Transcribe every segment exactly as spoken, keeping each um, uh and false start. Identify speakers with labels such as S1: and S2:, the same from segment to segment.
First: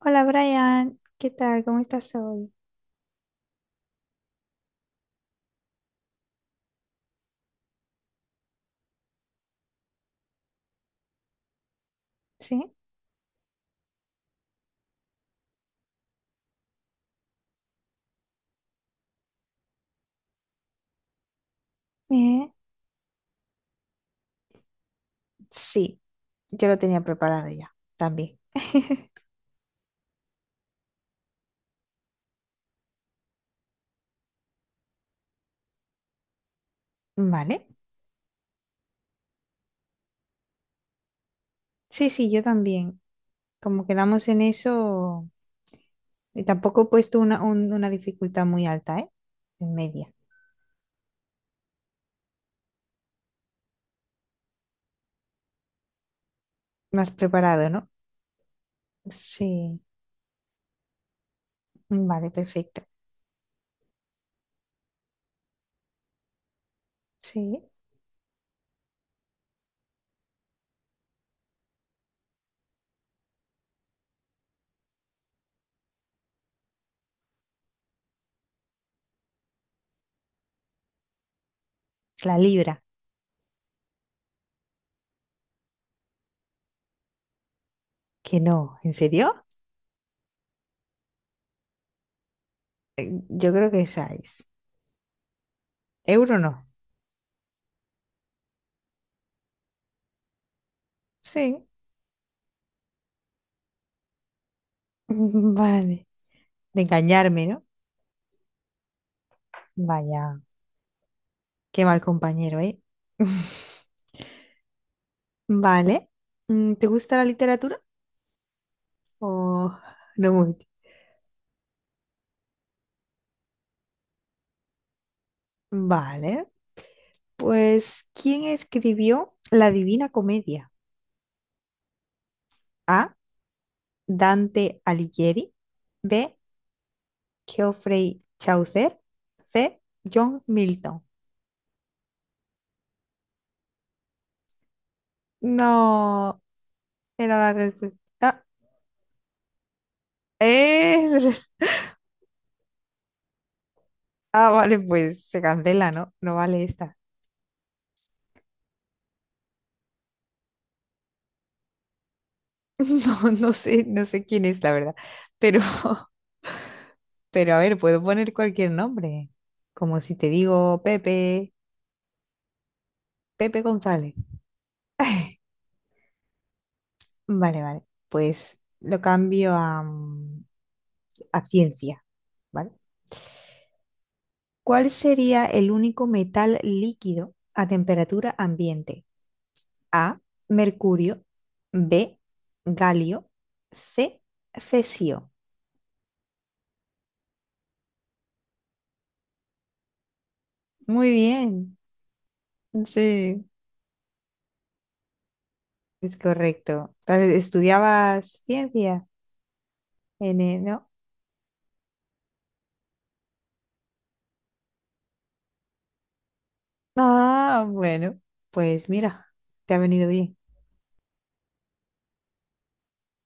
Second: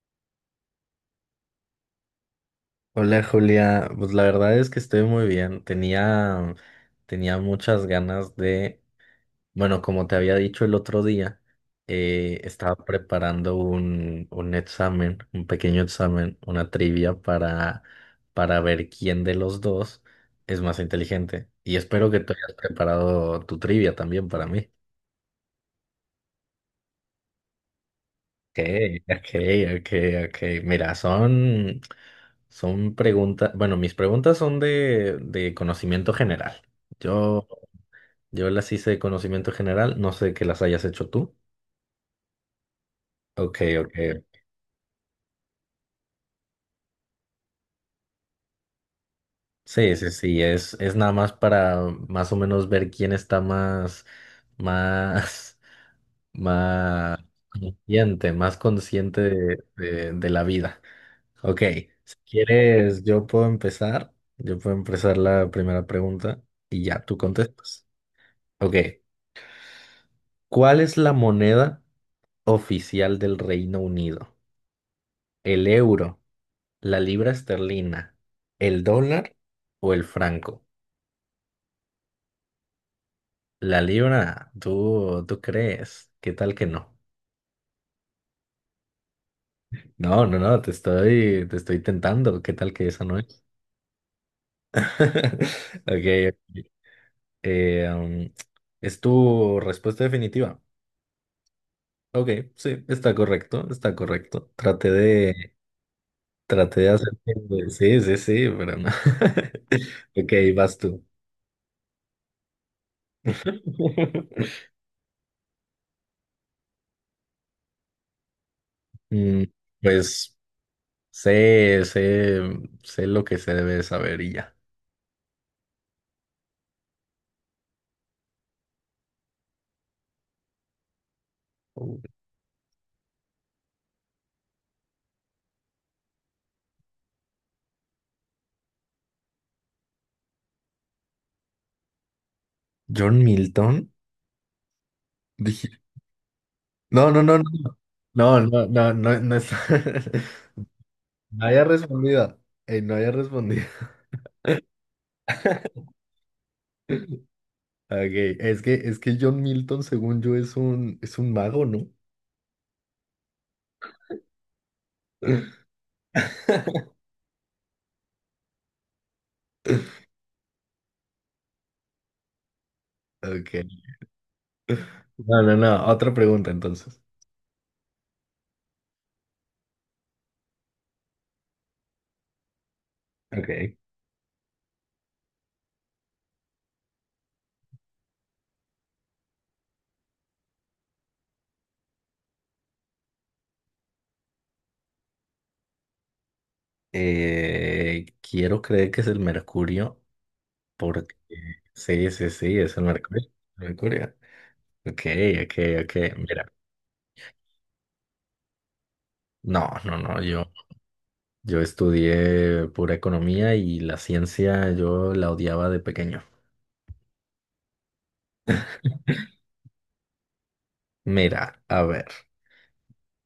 S1: Hola Brian, ¿qué tal? ¿Cómo estás hoy?
S2: Hola Julia, pues la verdad es que estoy muy bien. Tenía, tenía muchas ganas de, bueno, como te había dicho el otro día, eh,
S1: ¿Sí?
S2: estaba preparando un, un examen, un pequeño examen, una trivia para, para ver quién de los dos es más inteligente. Y espero que tú
S1: Eh,
S2: hayas preparado tu trivia también para mí.
S1: sí, yo lo tenía preparado ya, también.
S2: Okay, okay, okay, okay. Mira, son, son preguntas, bueno, mis preguntas son de, de conocimiento general. Yo,
S1: ¿Vale?
S2: yo las hice de conocimiento general, no sé que las hayas hecho tú.
S1: Sí, sí, yo también.
S2: Okay,
S1: Como
S2: okay.
S1: quedamos en eso, y tampoco he puesto una, un- una dificultad muy alta, ¿eh? En
S2: Sí, sí,
S1: media.
S2: sí, es, es nada más para más o menos ver quién está más, más,
S1: Me has
S2: más
S1: preparado, ¿no?
S2: consciente, más consciente de,
S1: Sí,
S2: de de la vida. Ok, si
S1: vale, perfecto.
S2: quieres, yo puedo empezar. Yo puedo empezar la primera pregunta y ya tú
S1: Sí.
S2: contestas. Ok, ¿cuál es la moneda oficial del Reino Unido? ¿El euro, la libra esterlina, el dólar o el franco?
S1: La libra,
S2: La libra, ¿tú, tú crees? ¿Qué tal que no?
S1: que no, ¿en serio?
S2: No, no, no, te estoy, te estoy tentando. ¿Qué tal que esa no es?
S1: Yo creo que esa es.
S2: Ok,
S1: ¿Euro no?
S2: ok. Eh, um, ¿es tu respuesta definitiva?
S1: Sí.
S2: Ok, sí, está correcto, está correcto. Traté de,
S1: Vale.
S2: traté
S1: De
S2: de hacer...
S1: engañarme, ¿no?
S2: Sí, sí, sí, pero no. Ok,
S1: Vaya.
S2: vas tú.
S1: Qué mal compañero, ¿eh? Vale. Mm, ¿Te gusta la literatura? O
S2: Mm,
S1: no
S2: pues
S1: mucho.
S2: sé, sé, sé lo que se debe saber y ya.
S1: Vale. Pues, ¿quién escribió La Divina Comedia? A. Dante Alighieri. B. Geoffrey Chaucer. C. John Milton.
S2: John Milton, dije,
S1: No,
S2: no, no, no,
S1: era
S2: no,
S1: la respuesta.
S2: no, no, no, no, no es-
S1: ¡Eh!
S2: no
S1: res-
S2: haya respondido, eh, no haya respondido.
S1: Ah, vale, pues se cancela, ¿no? No vale esta.
S2: Okay, es que, es que John Milton, según yo, es un, es un mago, ¿no?
S1: No, no sé, no sé quién es, la verdad. Pero pero a ver, puedo poner cualquier nombre. Como si te digo Pepe,
S2: Ok,
S1: Pepe González.
S2: no, no, no. Otra pregunta entonces.
S1: Vale, vale. Pues lo cambio a, mm, a ciencia, ¿vale?
S2: Ok.
S1: ¿Cuál sería el único metal líquido a temperatura ambiente? A, mercurio. B, galio. C, cesio.
S2: Eh, quiero creer que es el mercurio
S1: Muy
S2: porque...
S1: bien.
S2: Sí, sí, sí, es el mercurio.
S1: Sí,
S2: El mercurio. Ok, ok, ok.
S1: es
S2: Mira.
S1: correcto. Entonces, ¿estudiabas ciencia
S2: No, no, no.
S1: en
S2: Yo,
S1: el- no?
S2: yo estudié pura economía y la ciencia yo la odiaba de pequeño.
S1: Ah, bueno, pues mira, te ha venido bien.
S2: Mira, a ver.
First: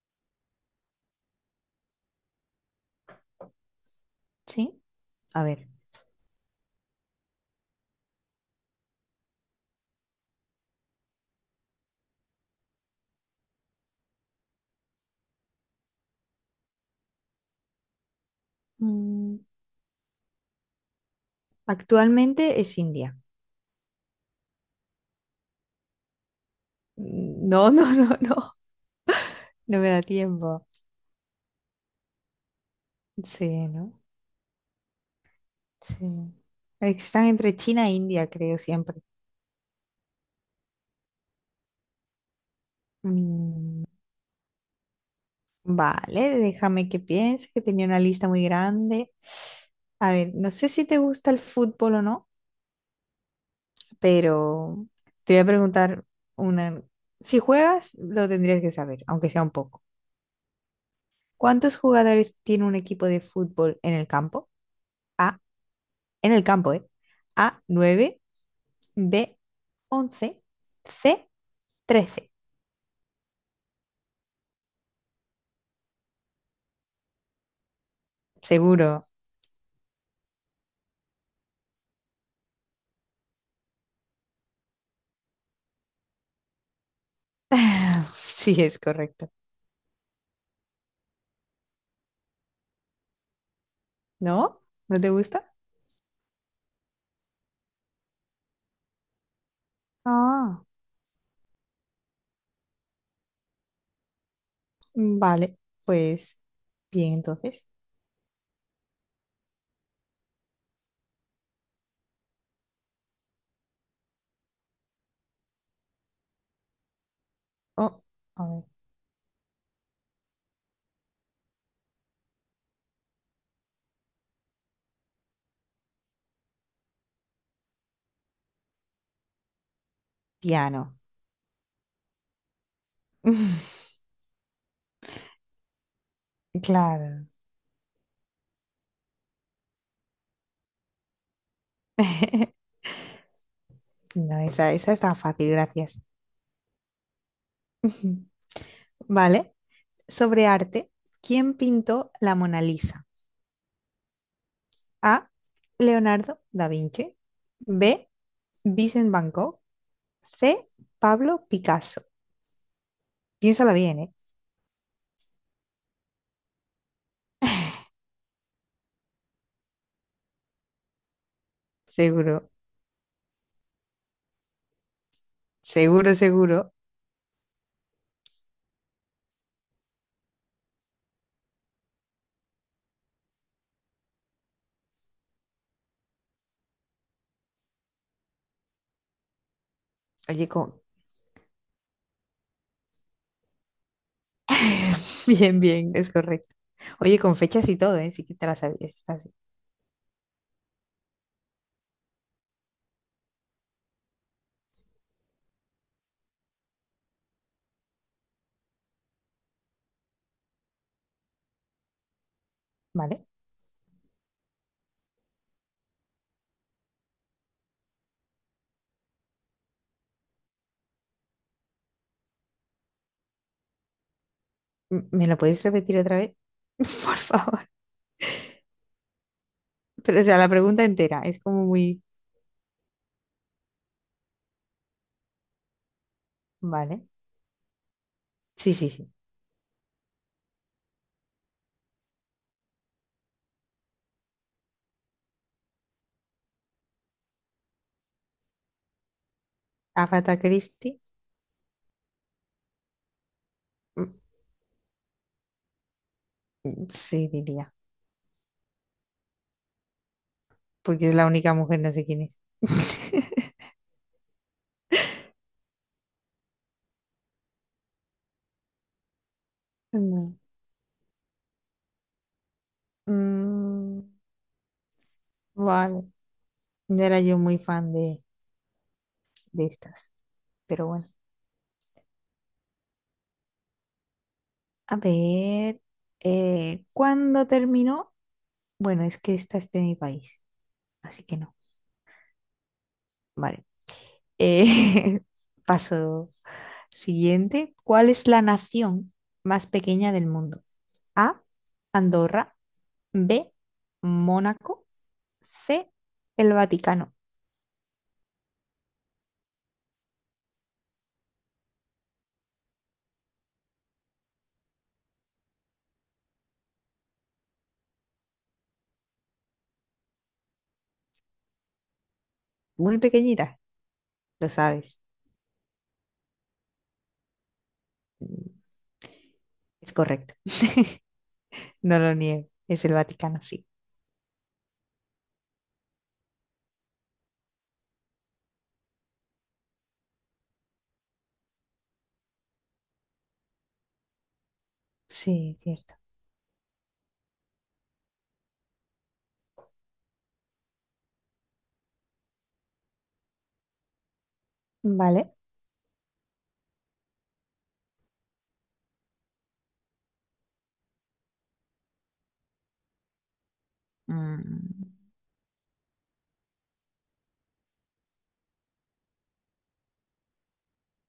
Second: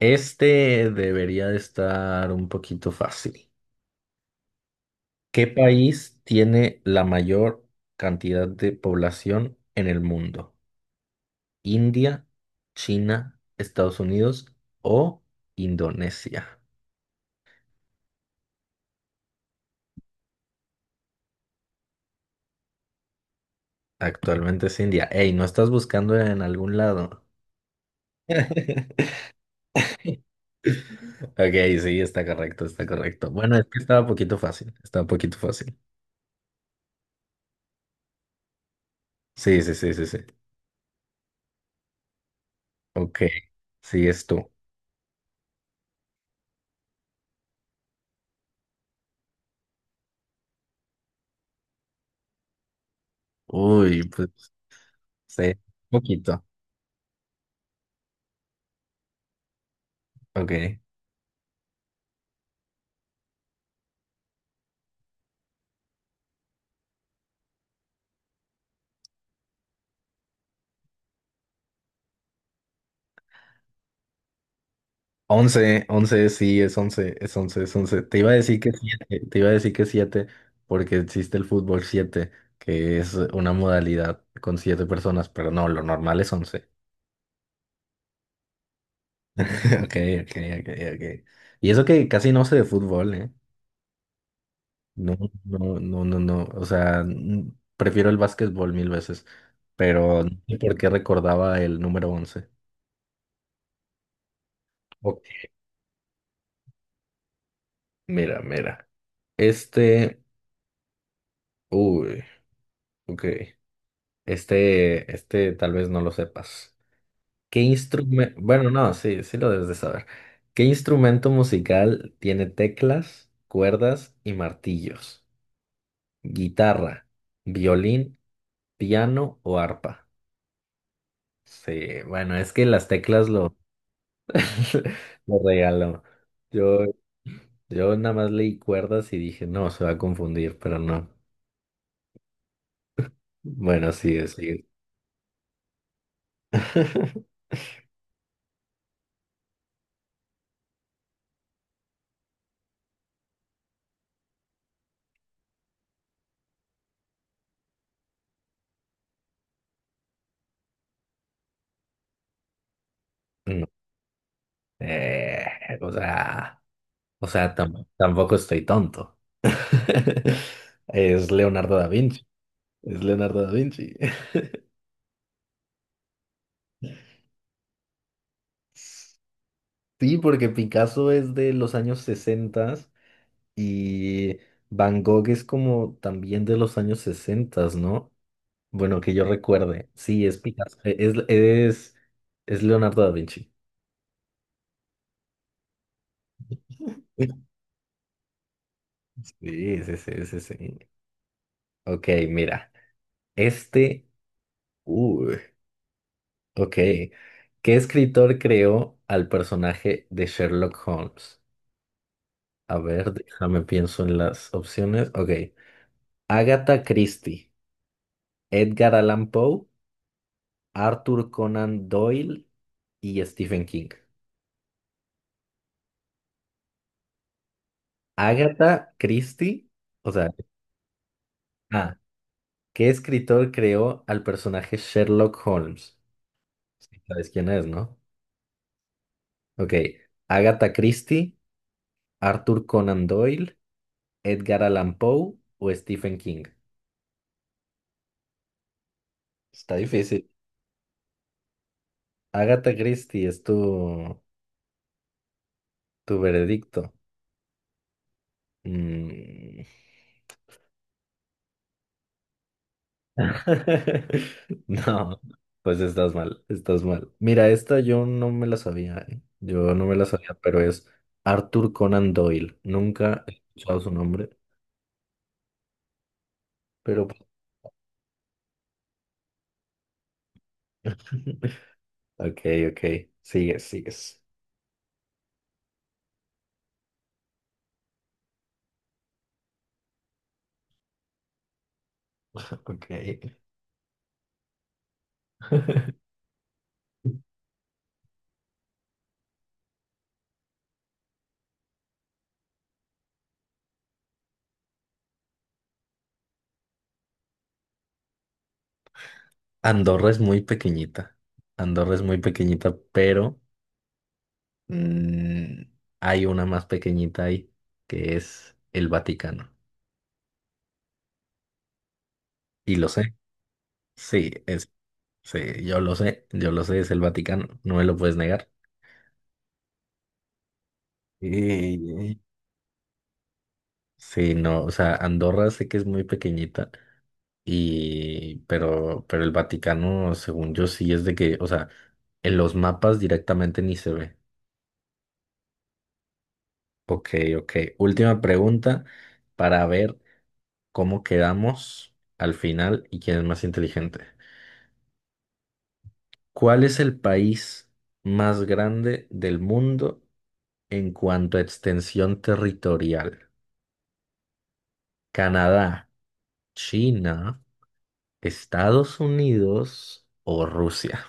S2: Este debería de estar un poquito fácil.
S1: Sí, a
S2: ¿Qué
S1: ver.
S2: país tiene la mayor cantidad de población en el mundo? India, China, Estados Unidos o Indonesia.
S1: mm, actualmente es India.
S2: Actualmente es India. Ey, ¿no estás buscando en algún lado?
S1: Mm, no, no, no, no, no me da tiempo.
S2: Ok, sí, está correcto, está correcto. Bueno, es
S1: Sí,
S2: que
S1: ¿no?
S2: estaba un poquito fácil, estaba un poquito fácil.
S1: Sí. Es que están entre China e India, creo, siempre.
S2: Sí, sí, sí, sí, sí. Ok,
S1: Mm,
S2: sí, es tú.
S1: vale, déjame que piense, que tenía una lista muy grande. A ver, no sé si te gusta el fútbol o no,
S2: Uy, pues,
S1: pero te voy a
S2: sí,
S1: preguntar
S2: poquito.
S1: una... Si juegas, lo tendrías que saber, aunque sea un poco.
S2: Ok.
S1: ¿Cuántos jugadores tiene un equipo de fútbol en el campo? A, en el campo, ¿eh? A, nueve. B, once. C, trece.
S2: Once, once, sí, es once, es once, es once. Te iba a decir que
S1: Seguro.
S2: siete, te iba a decir que siete, porque existe el fútbol siete, que es una modalidad con siete personas, pero no, lo normal es once.
S1: Sí, es correcto.
S2: Ok, ok, ok, ok. Y eso que casi no sé de fútbol, ¿eh?
S1: ¿No? ¿No te
S2: No,
S1: gusta?
S2: no, no, no, no. O sea, n- prefiero el básquetbol mil veces, pero no sé
S1: Ah,
S2: por qué recordaba el número once? Ok,
S1: vale. Pues bien, entonces.
S2: mira, mira. Este, uy, ok. Este, este tal vez no lo sepas. ¿Qué
S1: Oh,
S2: instrumento?
S1: a ver.
S2: Bueno, no, sí, sí lo debes de saber. ¿Qué instrumento musical tiene teclas, cuerdas y martillos? ¿Guitarra, violín, piano o arpa?
S1: Piano.
S2: Sí, bueno, es que las teclas lo, lo regaló. Yo,
S1: Claro.
S2: yo nada más leí cuerdas y dije, no, se va a confundir, pero no. Bueno, sí,
S1: No,
S2: sí.
S1: esa, esa está fácil, gracias. Vale. Sobre arte, ¿quién pintó la Mona Lisa? A. Leonardo da Vinci. B. Vincent Van Gogh. C. Pablo Picasso.
S2: No.
S1: Piénsala bien, ¿eh?
S2: Eh, o sea. O sea, tam- tampoco estoy tonto. Es Leonardo da Vinci.
S1: Seguro,
S2: Es Leonardo da Vinci.
S1: seguro, seguro.
S2: Sí, porque Picasso es de los años sesenta y Van Gogh es como también de los años sesenta, ¿no? Bueno, que yo recuerde. Sí, es
S1: Oye,
S2: Picasso.
S1: con...
S2: e- Es, es, es Leonardo da Vinci.
S1: Bien, bien, es correcto. Oye, con fechas y todo, ¿eh? Sí que te la sabías, está así.
S2: Sí, sí, sí, sí, sí. Ok, mira. Este. uh, Ok. ¿Qué escritor creó al personaje de Sherlock Holmes? A ver,
S1: ¿Vale?
S2: déjame pienso en las opciones. Ok. Agatha Christie, Edgar Allan Poe, Arthur Conan Doyle y Stephen King.
S1: M- ¿Me lo podéis repetir otra vez? Por favor.
S2: Agatha Christie, o
S1: Pero, o
S2: sea,
S1: sea, la pregunta entera es como
S2: ah,
S1: muy...
S2: ¿qué escritor creó al personaje Sherlock Holmes? Sí,
S1: ¿Vale?
S2: sabes quién es, ¿no?
S1: Sí, sí, sí.
S2: Ok. Agatha Christie, Arthur Conan Doyle, Edgar Allan Poe o Stephen King. Está difícil.
S1: Agatha Christie,
S2: Agatha Christie es tu,
S1: mm,
S2: tu veredicto.
S1: sí diría,
S2: Mm.
S1: porque es la única mujer, no sé quién es.
S2: No, pues estás mal, estás mal. Mira, esta yo no me la sabía, ¿eh? Yo no me la
S1: No.
S2: sabía, pero es Arthur Conan Doyle. Nunca he escuchado su
S1: Mm,
S2: nombre,
S1: vale, no
S2: pero...
S1: era yo muy fan de, de estas, pero bueno.
S2: Ok, ok, sigues, sigues.
S1: A ver, eh, ¿cuándo terminó? Bueno, es que esta es de mi país, así que no.
S2: Ok.
S1: Vale. Eh, paso siguiente. ¿Cuál es la nación más pequeña del mundo? A, Andorra. B, Mónaco. C, el Vaticano.
S2: Andorra es muy pequeñita. Andorra es muy pequeñita, pero mm, hay una más pequeñita ahí, que es el Vaticano. Y lo
S1: Muy
S2: sé,
S1: pequeñita,
S2: sí,
S1: lo
S2: es,
S1: sabes.
S2: sí, yo lo sé, yo lo sé, es el Vaticano, no me lo puedes negar.
S1: Mm, Es correcto, no lo
S2: Ey,
S1: niego, es el Vaticano, sí.
S2: sí, no, o sea, Andorra sé que es muy pequeñita y pero pero el Vaticano, según yo sí es de que, o sea, en los mapas directamente ni se ve.
S1: Sí, cierto.
S2: Ok, ok. Última pregunta para ver cómo quedamos al final y quién es más inteligente.
S1: Vale.
S2: ¿Cuál es el país más grande del mundo en cuanto a extensión territorial,
S1: Mm,
S2: Canadá, China, Estados Unidos o Rusia.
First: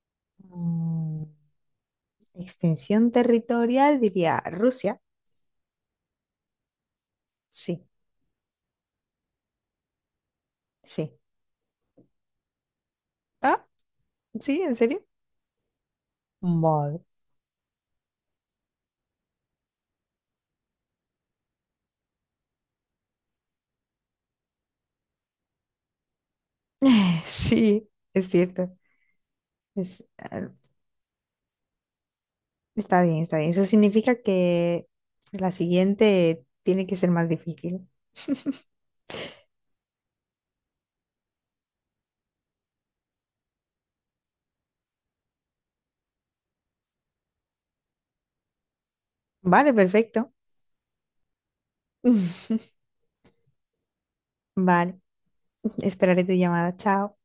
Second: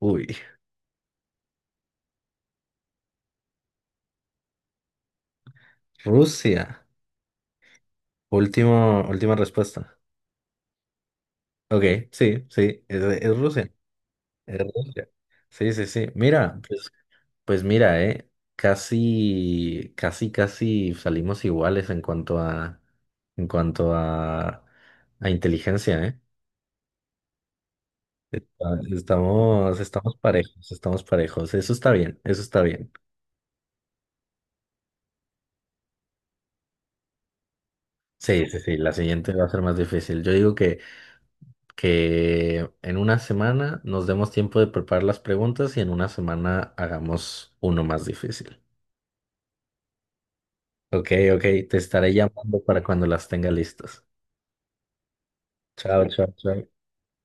S2: Uy,
S1: Mm, extensión territorial, diría Rusia.
S2: Rusia.
S1: Sí,
S2: Último, última respuesta.
S1: sí.
S2: Ok, sí, sí, es, es
S1: Ah,
S2: Rusia. Es
S1: sí, ¿en serio?
S2: Rusia. Sí, sí, sí. Mira, pues,
S1: Vale.
S2: pues mira, eh, casi, casi, casi salimos iguales en cuanto a, en cuanto a, a inteligencia, eh.
S1: Sí, es cierto.
S2: Ah, estamos,
S1: Es,
S2: estamos
S1: eh,
S2: parejos, estamos parejos. Eso está bien, eso está bien.
S1: está bien, está bien. Eso significa que la siguiente tiene que ser más difícil.
S2: Sí, sí, sí, la siguiente va a ser más difícil. Yo digo que, que en una semana nos demos tiempo de preparar las preguntas y en una semana hagamos uno más difícil.
S1: Vale, perfecto.
S2: Ok, ok, te estaré llamando para cuando las tenga listas.
S1: Vale,
S2: Chao,
S1: esperaré
S2: chao,
S1: tu
S2: chao.
S1: llamada. Chao.